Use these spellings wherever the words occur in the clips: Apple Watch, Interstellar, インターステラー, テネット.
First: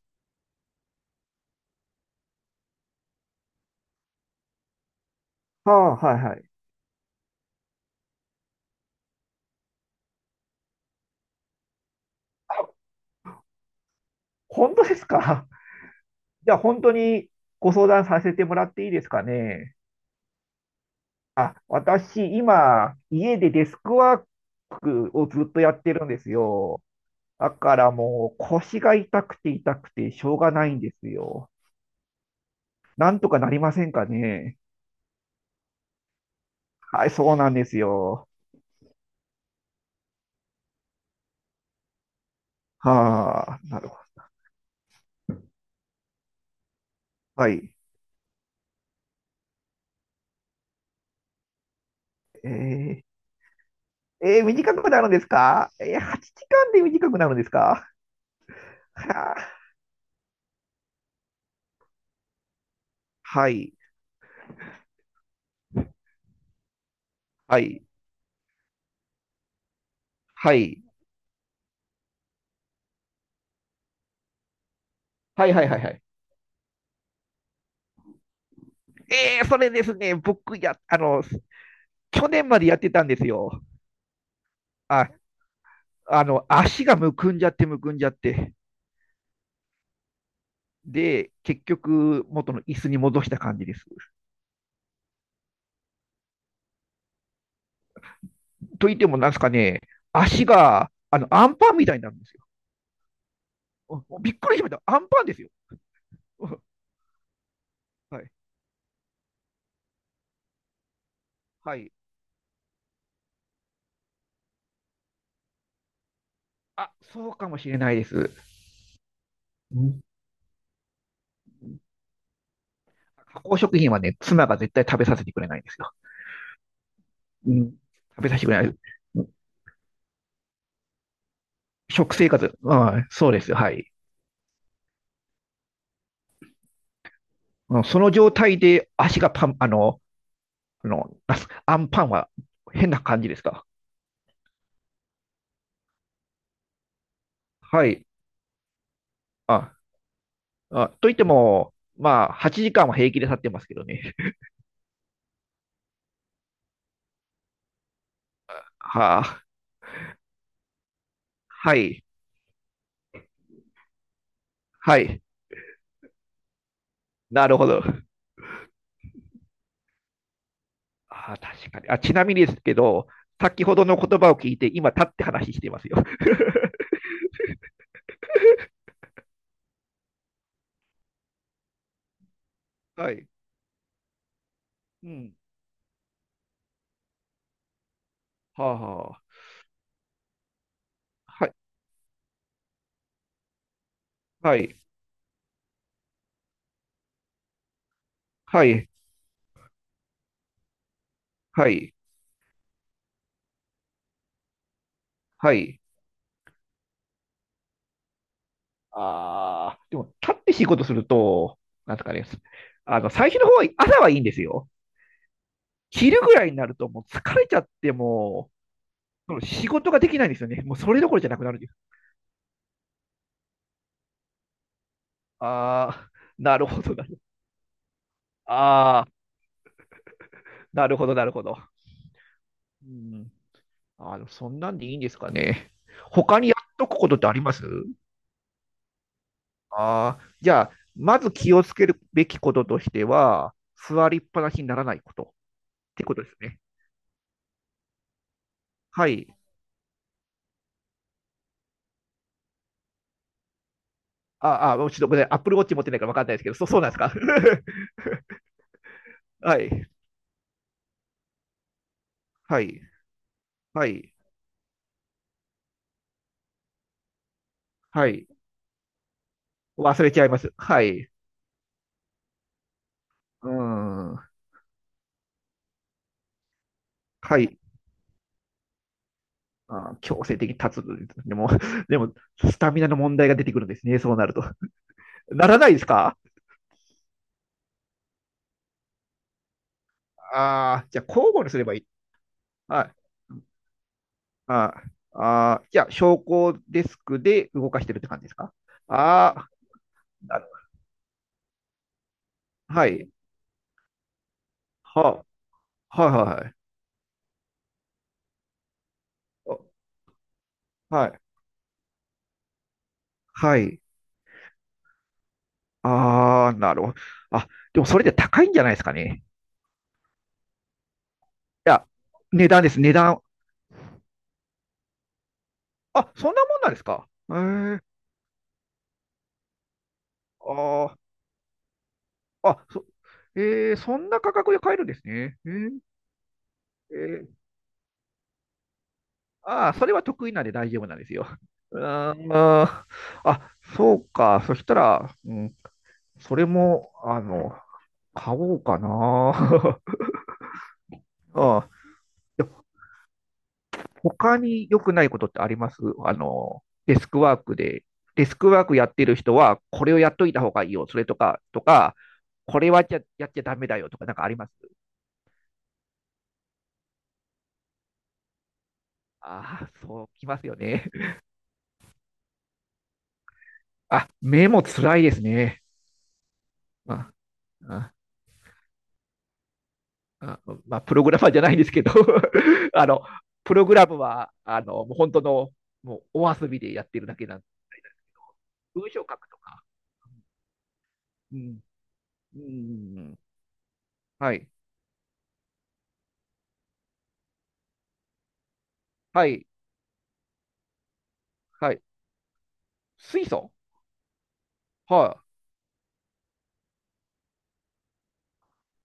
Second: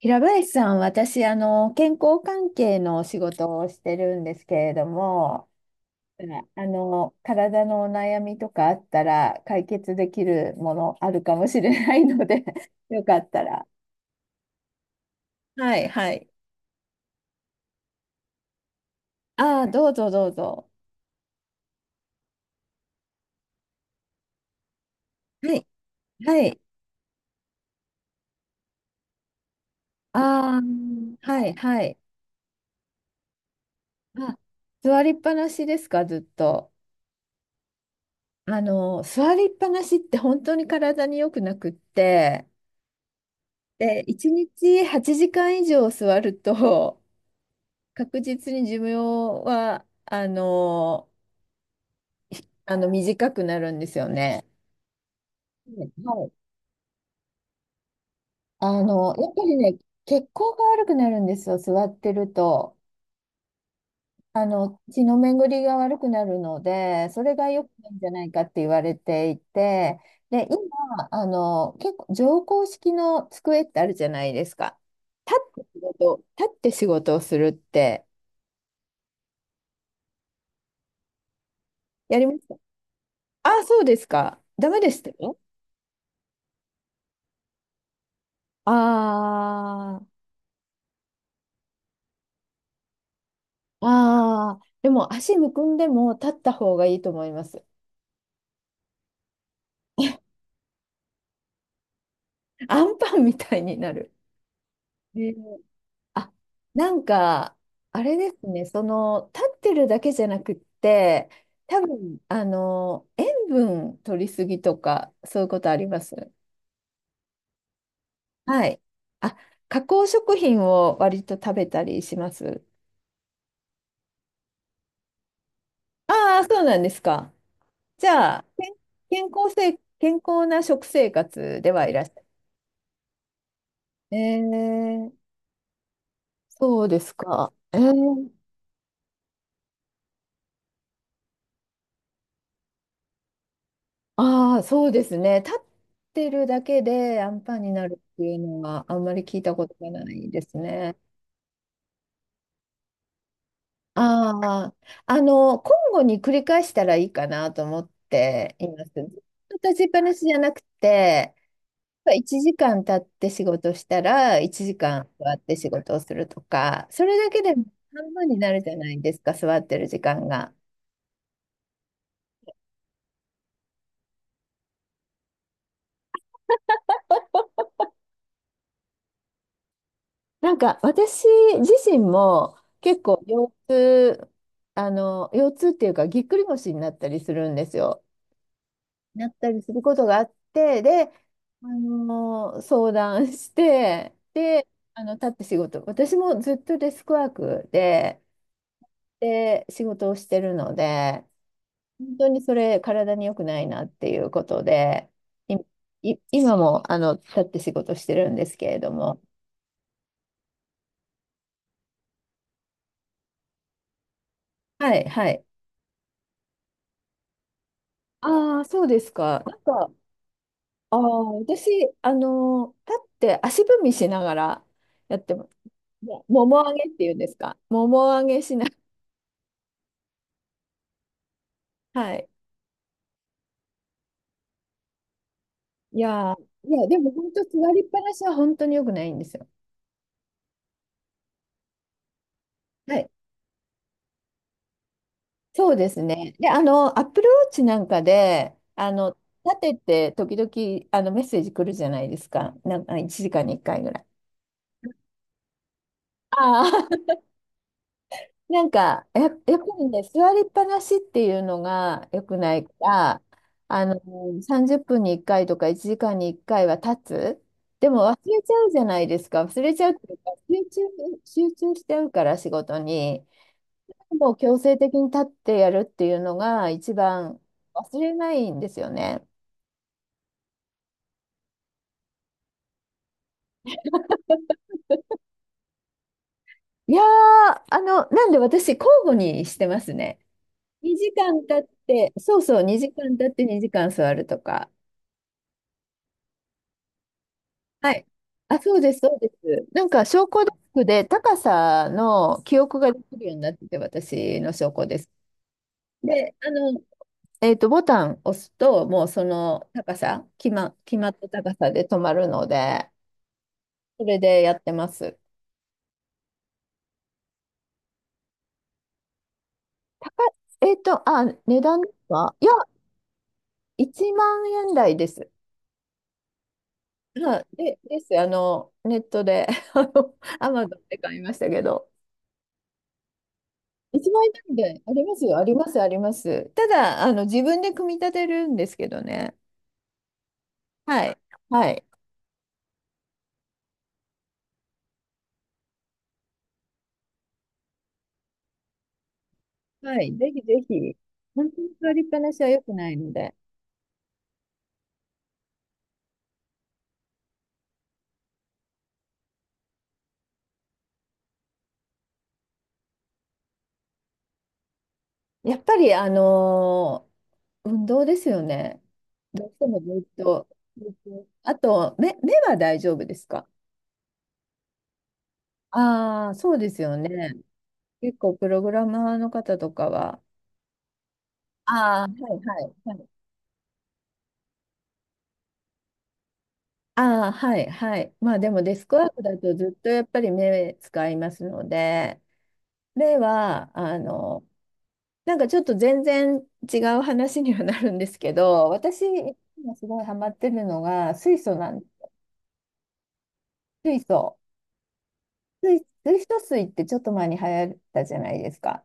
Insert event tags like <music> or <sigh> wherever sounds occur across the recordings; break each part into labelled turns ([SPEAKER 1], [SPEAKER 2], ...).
[SPEAKER 1] 平林さん、私、健康関係のお仕事をしてるんですけれども、
[SPEAKER 2] ああ、はい
[SPEAKER 1] うん
[SPEAKER 2] はい。
[SPEAKER 1] あの、体のお悩みとかあったら解決できるものあるかもしれないので、 <laughs> よかったら。
[SPEAKER 2] 本当ですか？
[SPEAKER 1] はい、はい。
[SPEAKER 2] <laughs> じゃあ本当にご相談させてもらっていいですか
[SPEAKER 1] ああ、
[SPEAKER 2] ね。
[SPEAKER 1] どうぞどうぞ。
[SPEAKER 2] 私、今、家でデスクワークをずっ
[SPEAKER 1] は
[SPEAKER 2] と
[SPEAKER 1] い、
[SPEAKER 2] やってるんです
[SPEAKER 1] はい。
[SPEAKER 2] よ。だからもう腰が痛くて痛くてしょうが
[SPEAKER 1] ああ、
[SPEAKER 2] ないんです
[SPEAKER 1] は
[SPEAKER 2] よ。
[SPEAKER 1] い、はい。
[SPEAKER 2] なんとかなりませんか
[SPEAKER 1] あ、
[SPEAKER 2] ね？
[SPEAKER 1] 座りっぱなしですか、ずっと。
[SPEAKER 2] はい、そうなんですよ。
[SPEAKER 1] 座りっぱなしって本当に体に良くなくって、
[SPEAKER 2] はあ、なるほ
[SPEAKER 1] で、
[SPEAKER 2] ど。
[SPEAKER 1] 1日8時間以上座ると、
[SPEAKER 2] はい。
[SPEAKER 1] 確実に寿命は、
[SPEAKER 2] えー
[SPEAKER 1] 短くなるんですよ
[SPEAKER 2] え
[SPEAKER 1] ね。
[SPEAKER 2] ー短くなるんですか？
[SPEAKER 1] うん、
[SPEAKER 2] えー、
[SPEAKER 1] はい。
[SPEAKER 2] 8時間で短くなるんですか？は
[SPEAKER 1] やっぱ
[SPEAKER 2] あ、
[SPEAKER 1] りね、血行が悪くなるんですよ、座ってると。
[SPEAKER 2] はい。
[SPEAKER 1] 血の巡りが悪くなるので、それが
[SPEAKER 2] は
[SPEAKER 1] 良く
[SPEAKER 2] い。
[SPEAKER 1] ないんじゃないかって言われていて、で、
[SPEAKER 2] はい。
[SPEAKER 1] 今、結構、乗降式の机ってあるじゃないですか。立
[SPEAKER 2] はい。は
[SPEAKER 1] っ
[SPEAKER 2] い。
[SPEAKER 1] て
[SPEAKER 2] は
[SPEAKER 1] 仕
[SPEAKER 2] い。はい。
[SPEAKER 1] 立って仕事をするって、
[SPEAKER 2] それですね、僕や、
[SPEAKER 1] やり
[SPEAKER 2] 去
[SPEAKER 1] まし
[SPEAKER 2] 年
[SPEAKER 1] た。
[SPEAKER 2] までやってたんです
[SPEAKER 1] あ
[SPEAKER 2] よ。
[SPEAKER 1] あ、そうですか。ダメでし
[SPEAKER 2] あ、
[SPEAKER 1] たよ。
[SPEAKER 2] 足がむくんじゃってむくんじゃって。
[SPEAKER 1] あ
[SPEAKER 2] で、結局、元の椅子に戻した感じです。
[SPEAKER 1] ああ、でも足むくんでも立った方がいいと思います。
[SPEAKER 2] と言っても、なんですかね、足が、アンパンみたいになるんですよ。
[SPEAKER 1] <laughs> アンパンみたいにな
[SPEAKER 2] う
[SPEAKER 1] る。
[SPEAKER 2] ん、びっくりしました。アンパン
[SPEAKER 1] ね。
[SPEAKER 2] ですよ。
[SPEAKER 1] あ、
[SPEAKER 2] <laughs> うん、
[SPEAKER 1] なんか、あれ
[SPEAKER 2] はい。
[SPEAKER 1] ですね、その、立ってるだけじゃなくって、
[SPEAKER 2] は
[SPEAKER 1] 多
[SPEAKER 2] い。
[SPEAKER 1] 分、塩分取りすぎとか、そういうことあります。
[SPEAKER 2] あ、そうかもしれないです。
[SPEAKER 1] はい。あ、
[SPEAKER 2] う
[SPEAKER 1] 加
[SPEAKER 2] ん、
[SPEAKER 1] 工食品を割と食べたりします。
[SPEAKER 2] 加工食品はね、妻が絶対食べさせてくれないんですよ。
[SPEAKER 1] ああ、そうなんですか。
[SPEAKER 2] うん、
[SPEAKER 1] じ
[SPEAKER 2] 食べさ
[SPEAKER 1] ゃ
[SPEAKER 2] せ
[SPEAKER 1] あ、
[SPEAKER 2] てくれない。うん、
[SPEAKER 1] 健康な食生活ではいらっ
[SPEAKER 2] 食
[SPEAKER 1] しゃる。
[SPEAKER 2] 生活、うん、そうです。はい。
[SPEAKER 1] えーそうですか。
[SPEAKER 2] うん、その状態で足がパン、あの、あの、<laughs> アンパンは変な感じですか？
[SPEAKER 1] ああ、そうですね。立ってるだけでアンパンにな
[SPEAKER 2] は
[SPEAKER 1] る
[SPEAKER 2] い。
[SPEAKER 1] っていうのはあんまり聞いたこ
[SPEAKER 2] あ、
[SPEAKER 1] とがないです
[SPEAKER 2] あ、
[SPEAKER 1] ね。
[SPEAKER 2] と言っても、まあ、8時間は平気で経ってますけどね。
[SPEAKER 1] ああ、交互に繰り返したらいいかなと思ってい
[SPEAKER 2] <laughs>
[SPEAKER 1] ます。ず
[SPEAKER 2] はあ、
[SPEAKER 1] っと立ちっぱなしじゃなくて、
[SPEAKER 2] はい、
[SPEAKER 1] 1時間経って仕事したら1
[SPEAKER 2] は
[SPEAKER 1] 時間
[SPEAKER 2] い。
[SPEAKER 1] 座って仕事をするとか、それだけ
[SPEAKER 2] な
[SPEAKER 1] で
[SPEAKER 2] る
[SPEAKER 1] も
[SPEAKER 2] ほど。
[SPEAKER 1] 半分になるじゃないですか、座ってる時間が。
[SPEAKER 2] あ、確かに。あ、ちなみにですけど、先ほどの言葉を聞いて、今、立って話していますよ。
[SPEAKER 1] なんか私自身も
[SPEAKER 2] <laughs>
[SPEAKER 1] 結
[SPEAKER 2] は
[SPEAKER 1] 構
[SPEAKER 2] い。うん。
[SPEAKER 1] 腰痛っていうかぎっくり腰になったりするんですよ。
[SPEAKER 2] はあ、は
[SPEAKER 1] なったりすることがあって、で、
[SPEAKER 2] あ。はい、
[SPEAKER 1] 相談して、
[SPEAKER 2] は
[SPEAKER 1] で、立って仕事、私もずっとデスクワークで、
[SPEAKER 2] い、
[SPEAKER 1] で、仕事をしてるので、
[SPEAKER 2] はい、
[SPEAKER 1] 本当にそれ体に良くないなっていうことで、
[SPEAKER 2] はい。
[SPEAKER 1] い、今も立って仕事してるんですけれども。
[SPEAKER 2] ああー、でも、立って仕事すると、なんですかね、最初の方は、朝はいいんですよ。
[SPEAKER 1] はい、はい。
[SPEAKER 2] 昼ぐらいになると、もう疲れちゃっても
[SPEAKER 1] ああ、そうです
[SPEAKER 2] う、
[SPEAKER 1] か。
[SPEAKER 2] 仕事ができないんですよね。もうそれどころじゃなくなるん
[SPEAKER 1] 私、
[SPEAKER 2] です。
[SPEAKER 1] 立って足踏みしながらやってます。
[SPEAKER 2] ああ、
[SPEAKER 1] もも
[SPEAKER 2] な
[SPEAKER 1] も
[SPEAKER 2] る
[SPEAKER 1] 上
[SPEAKER 2] ほ
[SPEAKER 1] げ
[SPEAKER 2] ど
[SPEAKER 1] って
[SPEAKER 2] な
[SPEAKER 1] いうん
[SPEAKER 2] る。
[SPEAKER 1] ですか。もも上げしな、
[SPEAKER 2] ああ、なるほど、なるほど。
[SPEAKER 1] <laughs> はい。
[SPEAKER 2] うん。そんなんでいいんですかね。
[SPEAKER 1] いやー、
[SPEAKER 2] 他にや
[SPEAKER 1] い
[SPEAKER 2] っ
[SPEAKER 1] や、
[SPEAKER 2] とく
[SPEAKER 1] で
[SPEAKER 2] こ
[SPEAKER 1] も
[SPEAKER 2] とって
[SPEAKER 1] 本
[SPEAKER 2] あり
[SPEAKER 1] 当、
[SPEAKER 2] ます
[SPEAKER 1] 座りっぱなしは本当に良くないんですよ。
[SPEAKER 2] ああー、じゃあ、まず気をつけるべきこととし
[SPEAKER 1] は
[SPEAKER 2] て
[SPEAKER 1] い。
[SPEAKER 2] は、座りっぱなしにならないことっ
[SPEAKER 1] そうです
[SPEAKER 2] てことで
[SPEAKER 1] ね。
[SPEAKER 2] す
[SPEAKER 1] で、
[SPEAKER 2] ね。
[SPEAKER 1] アップルウォッチなんかで、
[SPEAKER 2] はい。
[SPEAKER 1] 立てて、時々、メッセージ来るじゃないですか。なんか、1時間に1回ぐらい。
[SPEAKER 2] ああ、もうちょっとごめんなさい。Apple Watch 持ってないから分かんないですけど、そう
[SPEAKER 1] ああ、
[SPEAKER 2] なんですか？ <laughs>
[SPEAKER 1] やっぱ
[SPEAKER 2] は
[SPEAKER 1] り
[SPEAKER 2] い。
[SPEAKER 1] ね、座りっぱなしっていうのが良くな
[SPEAKER 2] は
[SPEAKER 1] いか
[SPEAKER 2] い。
[SPEAKER 1] ら、
[SPEAKER 2] は
[SPEAKER 1] あの、
[SPEAKER 2] い。
[SPEAKER 1] 30分に1回とか1時間に1回は立つ。でも
[SPEAKER 2] は
[SPEAKER 1] 忘
[SPEAKER 2] い。
[SPEAKER 1] れちゃうじゃないですか。忘れちゃうって
[SPEAKER 2] 忘れ
[SPEAKER 1] いう
[SPEAKER 2] ちゃい
[SPEAKER 1] か、
[SPEAKER 2] ます。はい。
[SPEAKER 1] 集中しちゃうから仕事に。
[SPEAKER 2] うん。
[SPEAKER 1] もう強制的に立ってやるっていうのが一
[SPEAKER 2] は
[SPEAKER 1] 番
[SPEAKER 2] い。
[SPEAKER 1] 忘れないんですよね。
[SPEAKER 2] あー、強制的に立つ。でも、<laughs> でも、スタミナの問題が出てくるんですね。そうなると。<laughs> ならないですか？
[SPEAKER 1] いやー、なんで私交互にしてますね。
[SPEAKER 2] ああー、じゃあ交互にすればいい。は
[SPEAKER 1] 2
[SPEAKER 2] い。
[SPEAKER 1] 時間経って2時間座るとか。
[SPEAKER 2] あーじゃあ、昇降デスクで動かし
[SPEAKER 1] は
[SPEAKER 2] てるっ
[SPEAKER 1] い。
[SPEAKER 2] て感じですか？
[SPEAKER 1] あ、そうです、そうで
[SPEAKER 2] ああ
[SPEAKER 1] す。なんか、昇
[SPEAKER 2] ー、
[SPEAKER 1] 降デスクで高さの記憶
[SPEAKER 2] は
[SPEAKER 1] がで
[SPEAKER 2] い。
[SPEAKER 1] きるようになってて、私の昇降デス
[SPEAKER 2] は、は
[SPEAKER 1] ク。
[SPEAKER 2] いは
[SPEAKER 1] で、
[SPEAKER 2] いはい。
[SPEAKER 1] ボタン押すと、もうそ
[SPEAKER 2] お
[SPEAKER 1] の高さ、決ま
[SPEAKER 2] は
[SPEAKER 1] った高さで止まるので、
[SPEAKER 2] い。
[SPEAKER 1] それでやってます。
[SPEAKER 2] ああ、なるほど。あ、でもそれで高いんじゃないですかね。
[SPEAKER 1] 高い、値
[SPEAKER 2] い
[SPEAKER 1] 段
[SPEAKER 2] や、
[SPEAKER 1] ですか？い
[SPEAKER 2] 値
[SPEAKER 1] や、
[SPEAKER 2] 段です、値段。
[SPEAKER 1] 1万円台です。
[SPEAKER 2] あ、そんなもんなんですか。へ
[SPEAKER 1] はい、で、
[SPEAKER 2] え。
[SPEAKER 1] です。ネットで、アマゾン
[SPEAKER 2] あ
[SPEAKER 1] で
[SPEAKER 2] あ、
[SPEAKER 1] 買いましたけど。
[SPEAKER 2] あ、そ、えー、そん
[SPEAKER 1] 一
[SPEAKER 2] な
[SPEAKER 1] 枚
[SPEAKER 2] 価
[SPEAKER 1] な
[SPEAKER 2] 格
[SPEAKER 1] ん
[SPEAKER 2] で買え
[SPEAKER 1] で、
[SPEAKER 2] るん
[SPEAKER 1] あ
[SPEAKER 2] で
[SPEAKER 1] り
[SPEAKER 2] す
[SPEAKER 1] ますよ、
[SPEAKER 2] ね。
[SPEAKER 1] あります、あります。た
[SPEAKER 2] え
[SPEAKER 1] だ、
[SPEAKER 2] ー
[SPEAKER 1] 自分で組み立てるんですけどね。
[SPEAKER 2] ああ、それは得意なんで大丈夫なん
[SPEAKER 1] は
[SPEAKER 2] です
[SPEAKER 1] い。
[SPEAKER 2] よ。
[SPEAKER 1] は
[SPEAKER 2] あ
[SPEAKER 1] い。
[SPEAKER 2] ー、あそうか。そしたら、うん、それも、買おうかな。
[SPEAKER 1] はい。ぜひぜひ。
[SPEAKER 2] <laughs>
[SPEAKER 1] 本当
[SPEAKER 2] あ
[SPEAKER 1] に座りっぱなしは
[SPEAKER 2] ー、
[SPEAKER 1] 良くないので。
[SPEAKER 2] 他に良くないことってありますデスクワークで、デスクワークやってる人は、これをやっといた方がいいよ。それとか、これはやっちゃダメだよとか、なんかあります
[SPEAKER 1] やっぱり、運動ですよね。どうし
[SPEAKER 2] あ
[SPEAKER 1] て
[SPEAKER 2] あー、
[SPEAKER 1] もず
[SPEAKER 2] そう
[SPEAKER 1] っ
[SPEAKER 2] きます
[SPEAKER 1] と。
[SPEAKER 2] よ
[SPEAKER 1] ず
[SPEAKER 2] ね。
[SPEAKER 1] っとあと、目は大丈夫ですか？
[SPEAKER 2] あ、目も辛いですね。
[SPEAKER 1] ああー、そうですよ
[SPEAKER 2] ま
[SPEAKER 1] ね。
[SPEAKER 2] あ、
[SPEAKER 1] 結構、プログラマーの方とかは。
[SPEAKER 2] ああまあ、プログラマーじゃないんですけど。
[SPEAKER 1] ああ、はい、
[SPEAKER 2] <laughs> あ
[SPEAKER 1] は
[SPEAKER 2] の、
[SPEAKER 1] い。
[SPEAKER 2] プログラムは、もう本当の、もうお遊びでやってるだけ
[SPEAKER 1] ああ、
[SPEAKER 2] なんで、
[SPEAKER 1] はい、はい。まあでもデス
[SPEAKER 2] 文
[SPEAKER 1] ク
[SPEAKER 2] 章書
[SPEAKER 1] ワーク
[SPEAKER 2] く
[SPEAKER 1] だ
[SPEAKER 2] と
[SPEAKER 1] と
[SPEAKER 2] か。
[SPEAKER 1] ずっとやっぱり目使いま
[SPEAKER 2] う
[SPEAKER 1] す
[SPEAKER 2] ん、
[SPEAKER 1] ので、
[SPEAKER 2] う
[SPEAKER 1] 目
[SPEAKER 2] ん、
[SPEAKER 1] は、
[SPEAKER 2] はい、
[SPEAKER 1] なんかちょっと全然違う話にはなるんですけど、私
[SPEAKER 2] はい、
[SPEAKER 1] 今すごいハマってるのが
[SPEAKER 2] はい。水素。
[SPEAKER 1] 水素。
[SPEAKER 2] はい。
[SPEAKER 1] 水素水ってちょっと前に流行ったじゃないですか。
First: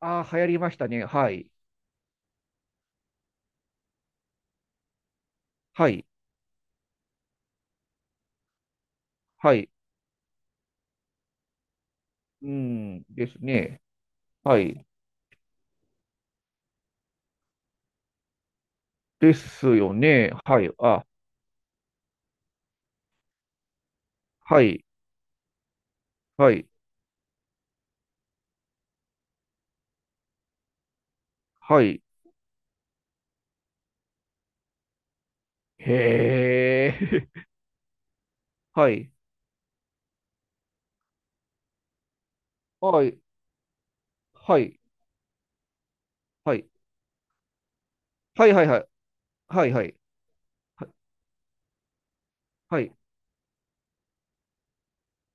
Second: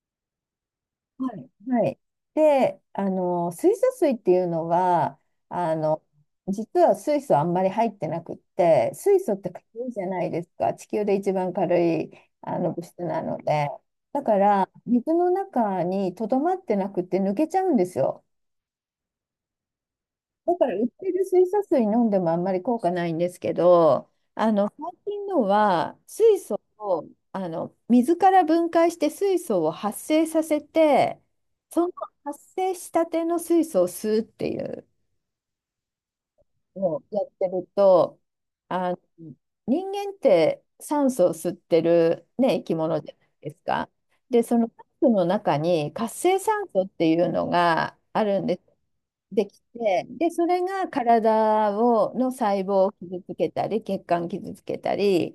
[SPEAKER 2] ああ、流行りましたね。
[SPEAKER 1] は
[SPEAKER 2] はい、
[SPEAKER 1] い。はい。で、水素水っていうのは、あ
[SPEAKER 2] は
[SPEAKER 1] の、
[SPEAKER 2] い、
[SPEAKER 1] 実は水素あんまり入ってなくって、水素って
[SPEAKER 2] は
[SPEAKER 1] 軽
[SPEAKER 2] い。
[SPEAKER 1] いじゃないですか。地球で一番軽い
[SPEAKER 2] う
[SPEAKER 1] 物質
[SPEAKER 2] ん、
[SPEAKER 1] な
[SPEAKER 2] で
[SPEAKER 1] の
[SPEAKER 2] す
[SPEAKER 1] で。
[SPEAKER 2] ね。
[SPEAKER 1] だか
[SPEAKER 2] は
[SPEAKER 1] ら、
[SPEAKER 2] い。
[SPEAKER 1] 水の中にとどまってなくて抜けちゃうんですよ。
[SPEAKER 2] ですよね。
[SPEAKER 1] だ
[SPEAKER 2] は
[SPEAKER 1] か
[SPEAKER 2] い、
[SPEAKER 1] ら売っ
[SPEAKER 2] あ、
[SPEAKER 1] てる水素水飲んでもあんまり効果ないんですけど、
[SPEAKER 2] はい、
[SPEAKER 1] 最近のは水
[SPEAKER 2] は
[SPEAKER 1] 素
[SPEAKER 2] い、
[SPEAKER 1] を水から分解して水素を発生させて、
[SPEAKER 2] は
[SPEAKER 1] その
[SPEAKER 2] い。
[SPEAKER 1] 発生したての水素を吸うっていう
[SPEAKER 2] へ
[SPEAKER 1] をや
[SPEAKER 2] え。
[SPEAKER 1] ってると、
[SPEAKER 2] <laughs> は
[SPEAKER 1] あの、
[SPEAKER 2] い、
[SPEAKER 1] 人間って酸素を吸ってる、ね、生き物
[SPEAKER 2] は
[SPEAKER 1] じゃ
[SPEAKER 2] い、
[SPEAKER 1] ないですか。で、そ
[SPEAKER 2] は
[SPEAKER 1] の
[SPEAKER 2] い、
[SPEAKER 1] 酸素の中に活性
[SPEAKER 2] は
[SPEAKER 1] 酸素っていうのがあるん
[SPEAKER 2] い、
[SPEAKER 1] です。
[SPEAKER 2] はい、はい、
[SPEAKER 1] でき
[SPEAKER 2] はい、はい、はい。
[SPEAKER 1] て、で、それがの細
[SPEAKER 2] は
[SPEAKER 1] 胞を
[SPEAKER 2] い。
[SPEAKER 1] 傷つけたり、血管傷つけたり、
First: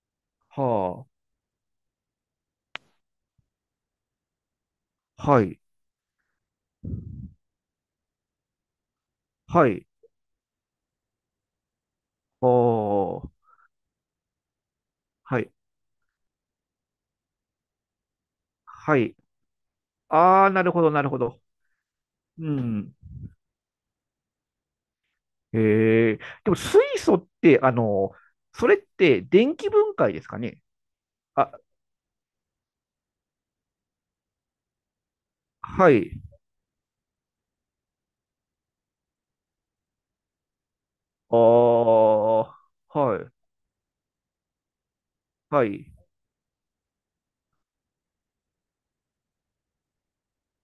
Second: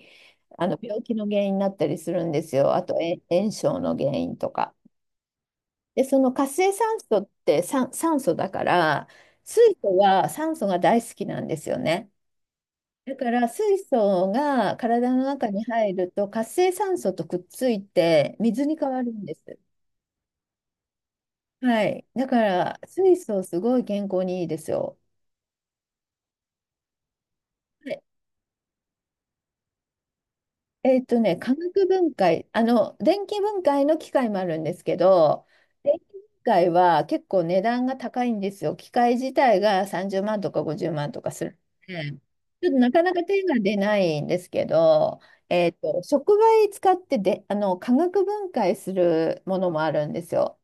[SPEAKER 1] 病
[SPEAKER 2] は
[SPEAKER 1] 気の原因になったりするんですよ。あと、炎症の原因とか。
[SPEAKER 2] あ。はい。
[SPEAKER 1] で、その活性酸素って酸素だから、水
[SPEAKER 2] はい。
[SPEAKER 1] 素は酸素が大好きなんですよね。だ
[SPEAKER 2] おー。
[SPEAKER 1] から水素が体の
[SPEAKER 2] は
[SPEAKER 1] 中
[SPEAKER 2] い。
[SPEAKER 1] に入ると活性酸素とくっついて水に変
[SPEAKER 2] は
[SPEAKER 1] わる
[SPEAKER 2] い。
[SPEAKER 1] んです。
[SPEAKER 2] ああ、なるほど、なるほど。
[SPEAKER 1] はい。だか
[SPEAKER 2] う
[SPEAKER 1] ら
[SPEAKER 2] ん。
[SPEAKER 1] 水素すごい健康にいいですよ。
[SPEAKER 2] へえ。でも、水素って、それって電気分解ですかね？
[SPEAKER 1] えっとね、
[SPEAKER 2] あ、
[SPEAKER 1] 化学分解、電気分解の機械もあるんですけど、
[SPEAKER 2] は
[SPEAKER 1] 電気
[SPEAKER 2] い。
[SPEAKER 1] 分解は結構値段が高いんですよ。機械自体が30万とか50万とか
[SPEAKER 2] あ
[SPEAKER 1] するので、ちょっとな
[SPEAKER 2] あ、
[SPEAKER 1] かな
[SPEAKER 2] は
[SPEAKER 1] か手
[SPEAKER 2] い。
[SPEAKER 1] が出ないんですけど、
[SPEAKER 2] はい。
[SPEAKER 1] 触媒使ってで、化学分解するものもあるんですよ。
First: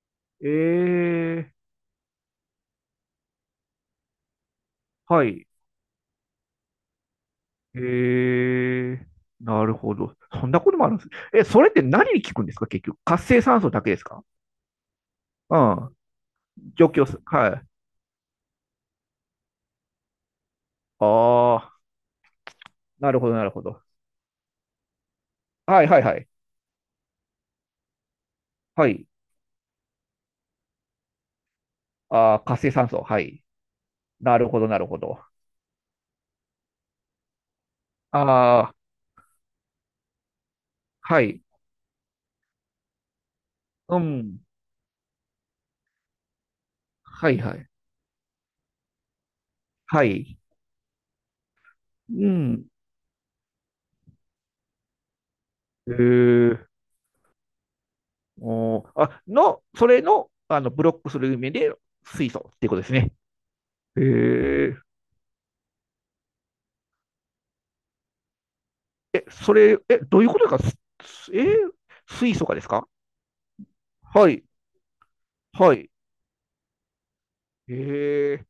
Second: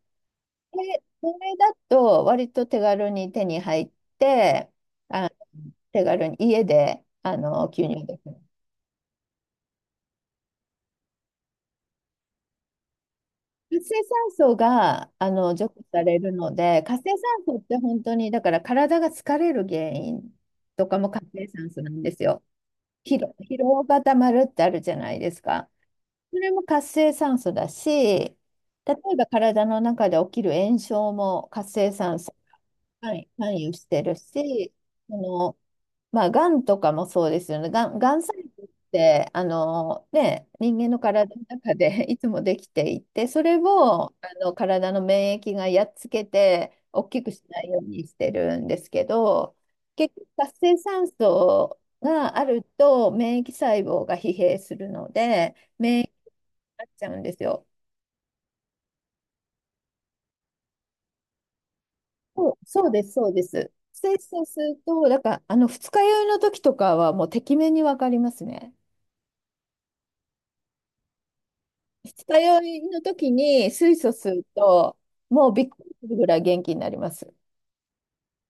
[SPEAKER 1] で、
[SPEAKER 2] え
[SPEAKER 1] そ
[SPEAKER 2] え、
[SPEAKER 1] れだと割と手軽に手に入って、あ
[SPEAKER 2] は
[SPEAKER 1] の
[SPEAKER 2] い。
[SPEAKER 1] 手軽に家で吸入で
[SPEAKER 2] え
[SPEAKER 1] きる。
[SPEAKER 2] え、なるほど。そんなこともあるんです。え、それって何に効くんですか結局。活性酸素
[SPEAKER 1] 活
[SPEAKER 2] だけ
[SPEAKER 1] 性
[SPEAKER 2] ですか？
[SPEAKER 1] 酸素が
[SPEAKER 2] う
[SPEAKER 1] 除去
[SPEAKER 2] ん。
[SPEAKER 1] されるので、
[SPEAKER 2] 除
[SPEAKER 1] 活
[SPEAKER 2] 去
[SPEAKER 1] 性
[SPEAKER 2] す。
[SPEAKER 1] 酸
[SPEAKER 2] は
[SPEAKER 1] 素
[SPEAKER 2] い。
[SPEAKER 1] って本当に、だから体が疲れる原因とかも活性酸
[SPEAKER 2] ああ、
[SPEAKER 1] 素なんですよ。
[SPEAKER 2] なるほど、なる
[SPEAKER 1] 疲
[SPEAKER 2] ほど。
[SPEAKER 1] 労がたまるってあるじゃないですか。
[SPEAKER 2] はいはいはい。
[SPEAKER 1] それも活性酸素だし、例
[SPEAKER 2] はい。
[SPEAKER 1] えば体の中で起きる炎症も活性酸素
[SPEAKER 2] ああ、活性酸素。
[SPEAKER 1] が
[SPEAKER 2] はい。
[SPEAKER 1] 関与してる
[SPEAKER 2] なるほど、
[SPEAKER 1] し、
[SPEAKER 2] なるほ
[SPEAKER 1] そ
[SPEAKER 2] ど。
[SPEAKER 1] のまあ、がんとかもそうですよね。がん細胞っ
[SPEAKER 2] ああ、
[SPEAKER 1] て、ね、人間の
[SPEAKER 2] は
[SPEAKER 1] 体の
[SPEAKER 2] い。
[SPEAKER 1] 中で <laughs> いつもできていて、それ
[SPEAKER 2] う
[SPEAKER 1] を、
[SPEAKER 2] ん。
[SPEAKER 1] 体の免疫がやっつけて、大き
[SPEAKER 2] は
[SPEAKER 1] く
[SPEAKER 2] い
[SPEAKER 1] し
[SPEAKER 2] は
[SPEAKER 1] な
[SPEAKER 2] い。
[SPEAKER 1] いようにしてるんですけど、
[SPEAKER 2] は
[SPEAKER 1] 結局、
[SPEAKER 2] い。
[SPEAKER 1] 活性酸素
[SPEAKER 2] う
[SPEAKER 1] がある
[SPEAKER 2] ん。
[SPEAKER 1] と、免疫細胞が疲弊するので、
[SPEAKER 2] え
[SPEAKER 1] 免疫に
[SPEAKER 2] ー、
[SPEAKER 1] なっちゃうんですよ。
[SPEAKER 2] おー、あ、の、それの、あの、ブロックする意味で水
[SPEAKER 1] そ
[SPEAKER 2] 素
[SPEAKER 1] う、
[SPEAKER 2] っていうこと
[SPEAKER 1] そ
[SPEAKER 2] で
[SPEAKER 1] う
[SPEAKER 2] す
[SPEAKER 1] です、
[SPEAKER 2] ね。
[SPEAKER 1] そうです。
[SPEAKER 2] え
[SPEAKER 1] 活性酸素する
[SPEAKER 2] ー、
[SPEAKER 1] と、だから、二日酔いの時とかは、もう、てきめんにわかりますね。
[SPEAKER 2] え、それ、え、どういうことですかすえー
[SPEAKER 1] 二
[SPEAKER 2] 水
[SPEAKER 1] 日
[SPEAKER 2] 素化
[SPEAKER 1] 酔
[SPEAKER 2] ですか？
[SPEAKER 1] いの時に水素
[SPEAKER 2] は
[SPEAKER 1] 吸う
[SPEAKER 2] い。
[SPEAKER 1] と、もうびっ
[SPEAKER 2] は
[SPEAKER 1] く
[SPEAKER 2] い。
[SPEAKER 1] りするぐらい元気になります。
[SPEAKER 2] えー、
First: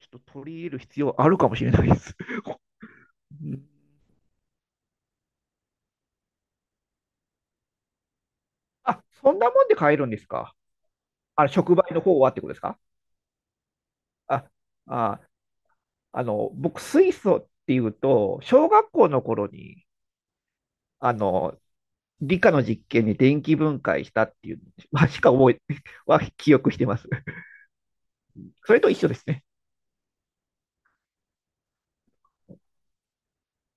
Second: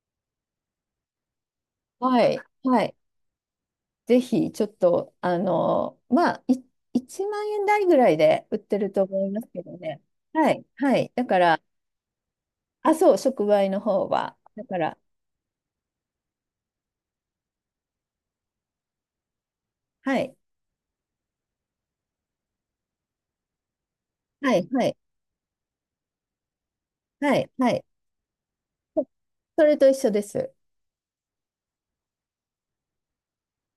[SPEAKER 2] ちょっと取り入れる必要あるかもしれないです。
[SPEAKER 1] はい。
[SPEAKER 2] <laughs>
[SPEAKER 1] はい。
[SPEAKER 2] うん、
[SPEAKER 1] ぜひ、ちょっと、まあ、1万円台ぐらいで売ってると
[SPEAKER 2] あ、
[SPEAKER 1] 思い
[SPEAKER 2] そん
[SPEAKER 1] ます
[SPEAKER 2] な
[SPEAKER 1] け
[SPEAKER 2] もんで
[SPEAKER 1] ど
[SPEAKER 2] 買え
[SPEAKER 1] ね。
[SPEAKER 2] るんです
[SPEAKER 1] は
[SPEAKER 2] か？
[SPEAKER 1] い。はい。だか
[SPEAKER 2] あ、
[SPEAKER 1] ら、
[SPEAKER 2] 触媒の方はってことですか？
[SPEAKER 1] あ、そう、触媒の方は。
[SPEAKER 2] あ、
[SPEAKER 1] だから、
[SPEAKER 2] あ、僕、水素っていうと、小学校の頃に、
[SPEAKER 1] はい。
[SPEAKER 2] あの、理科の実験に電気分解したってい
[SPEAKER 1] は
[SPEAKER 2] う、
[SPEAKER 1] い。はい。
[SPEAKER 2] まあしか覚え、<laughs> は記憶してます。
[SPEAKER 1] はい。はい。
[SPEAKER 2] それと一
[SPEAKER 1] そ
[SPEAKER 2] 緒ですね。
[SPEAKER 1] それと一緒です。